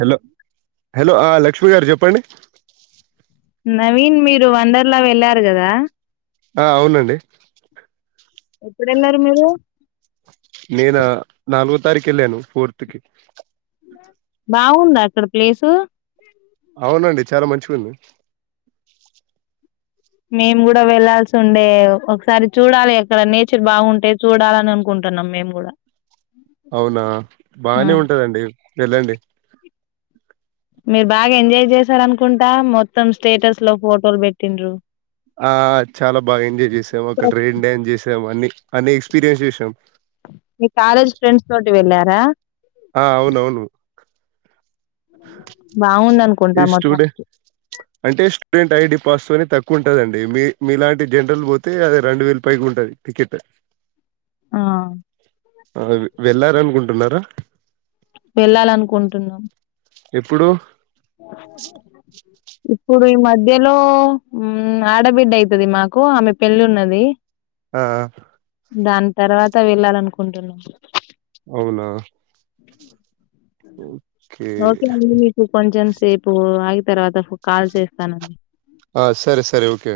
hello hello ఆ లక్ష్మీ గారు చెప్పండి నవీన్ మీరు వండర్లా వెళ్ళారు కదా ఆ అవునండి ఎక్కడున్నారు మీరు తారీకెల్లాను ఫోర్త్ కి బాగుంద అక్కడ ప్లేసు అవునండి చాలా మంచిగుంది మేము కూడా వెళ్లాల్సి ఉండే ఒకసారి చూడాలి అక్కడ నేచర్ బాగుంటే చూడాలని అనుకుంటున్నాం మేము కూడా అవునా ఆ బానే ఉంటదండి వెళ్ళండి మీరు బాగా ఎంజాయ్ చేసార అనుకుంటా మొత్తం స్టేటస్ లో ఫోటోలు పెట్టిన్రు ఆ చాలా బాగా ఎంజాయ్ చేసాము ఒక రెయిన్ డ్యాన్ చేసాము అన్ని అన్ని ఎక్స్పీరియన్స్ చేసాం మీ కాలేజ్ ఫ్రెండ్స్ తోటి వెళ్ళారా ఆ అవునవును బాగుందనుకుంటా ఈ స్టూడెంట్ మొత్తానికి అంటే స్టూడెంట్ ఐడి పాస్ అని తక్కువ ఉంటదండి మీ మీలాంటి జనరల్ పోతే అది రెండు వేలకి పైకి ఉంటుంది టికెట్ ఆ ఆ వెళ్ళార అనుకుంటు ఉన్నారా వెళ్ళాలడుకుంటున్నాం ఎప్పుడు ఇప్పుడు ఈ మ మధ్యలో ఆడబిడ్డ అయితుది మాకు ఆమె పెళ్లి ఉన్నది ఆ దాని తర్వాత వెళ్ళాలనుకుంటున్నా అవునా ఓ ఓకే అండి మీకు కొంచెం సేపు ఆగి తర్వాత కాల్ చేస్తానండి ఆ సరే సరే ఓకే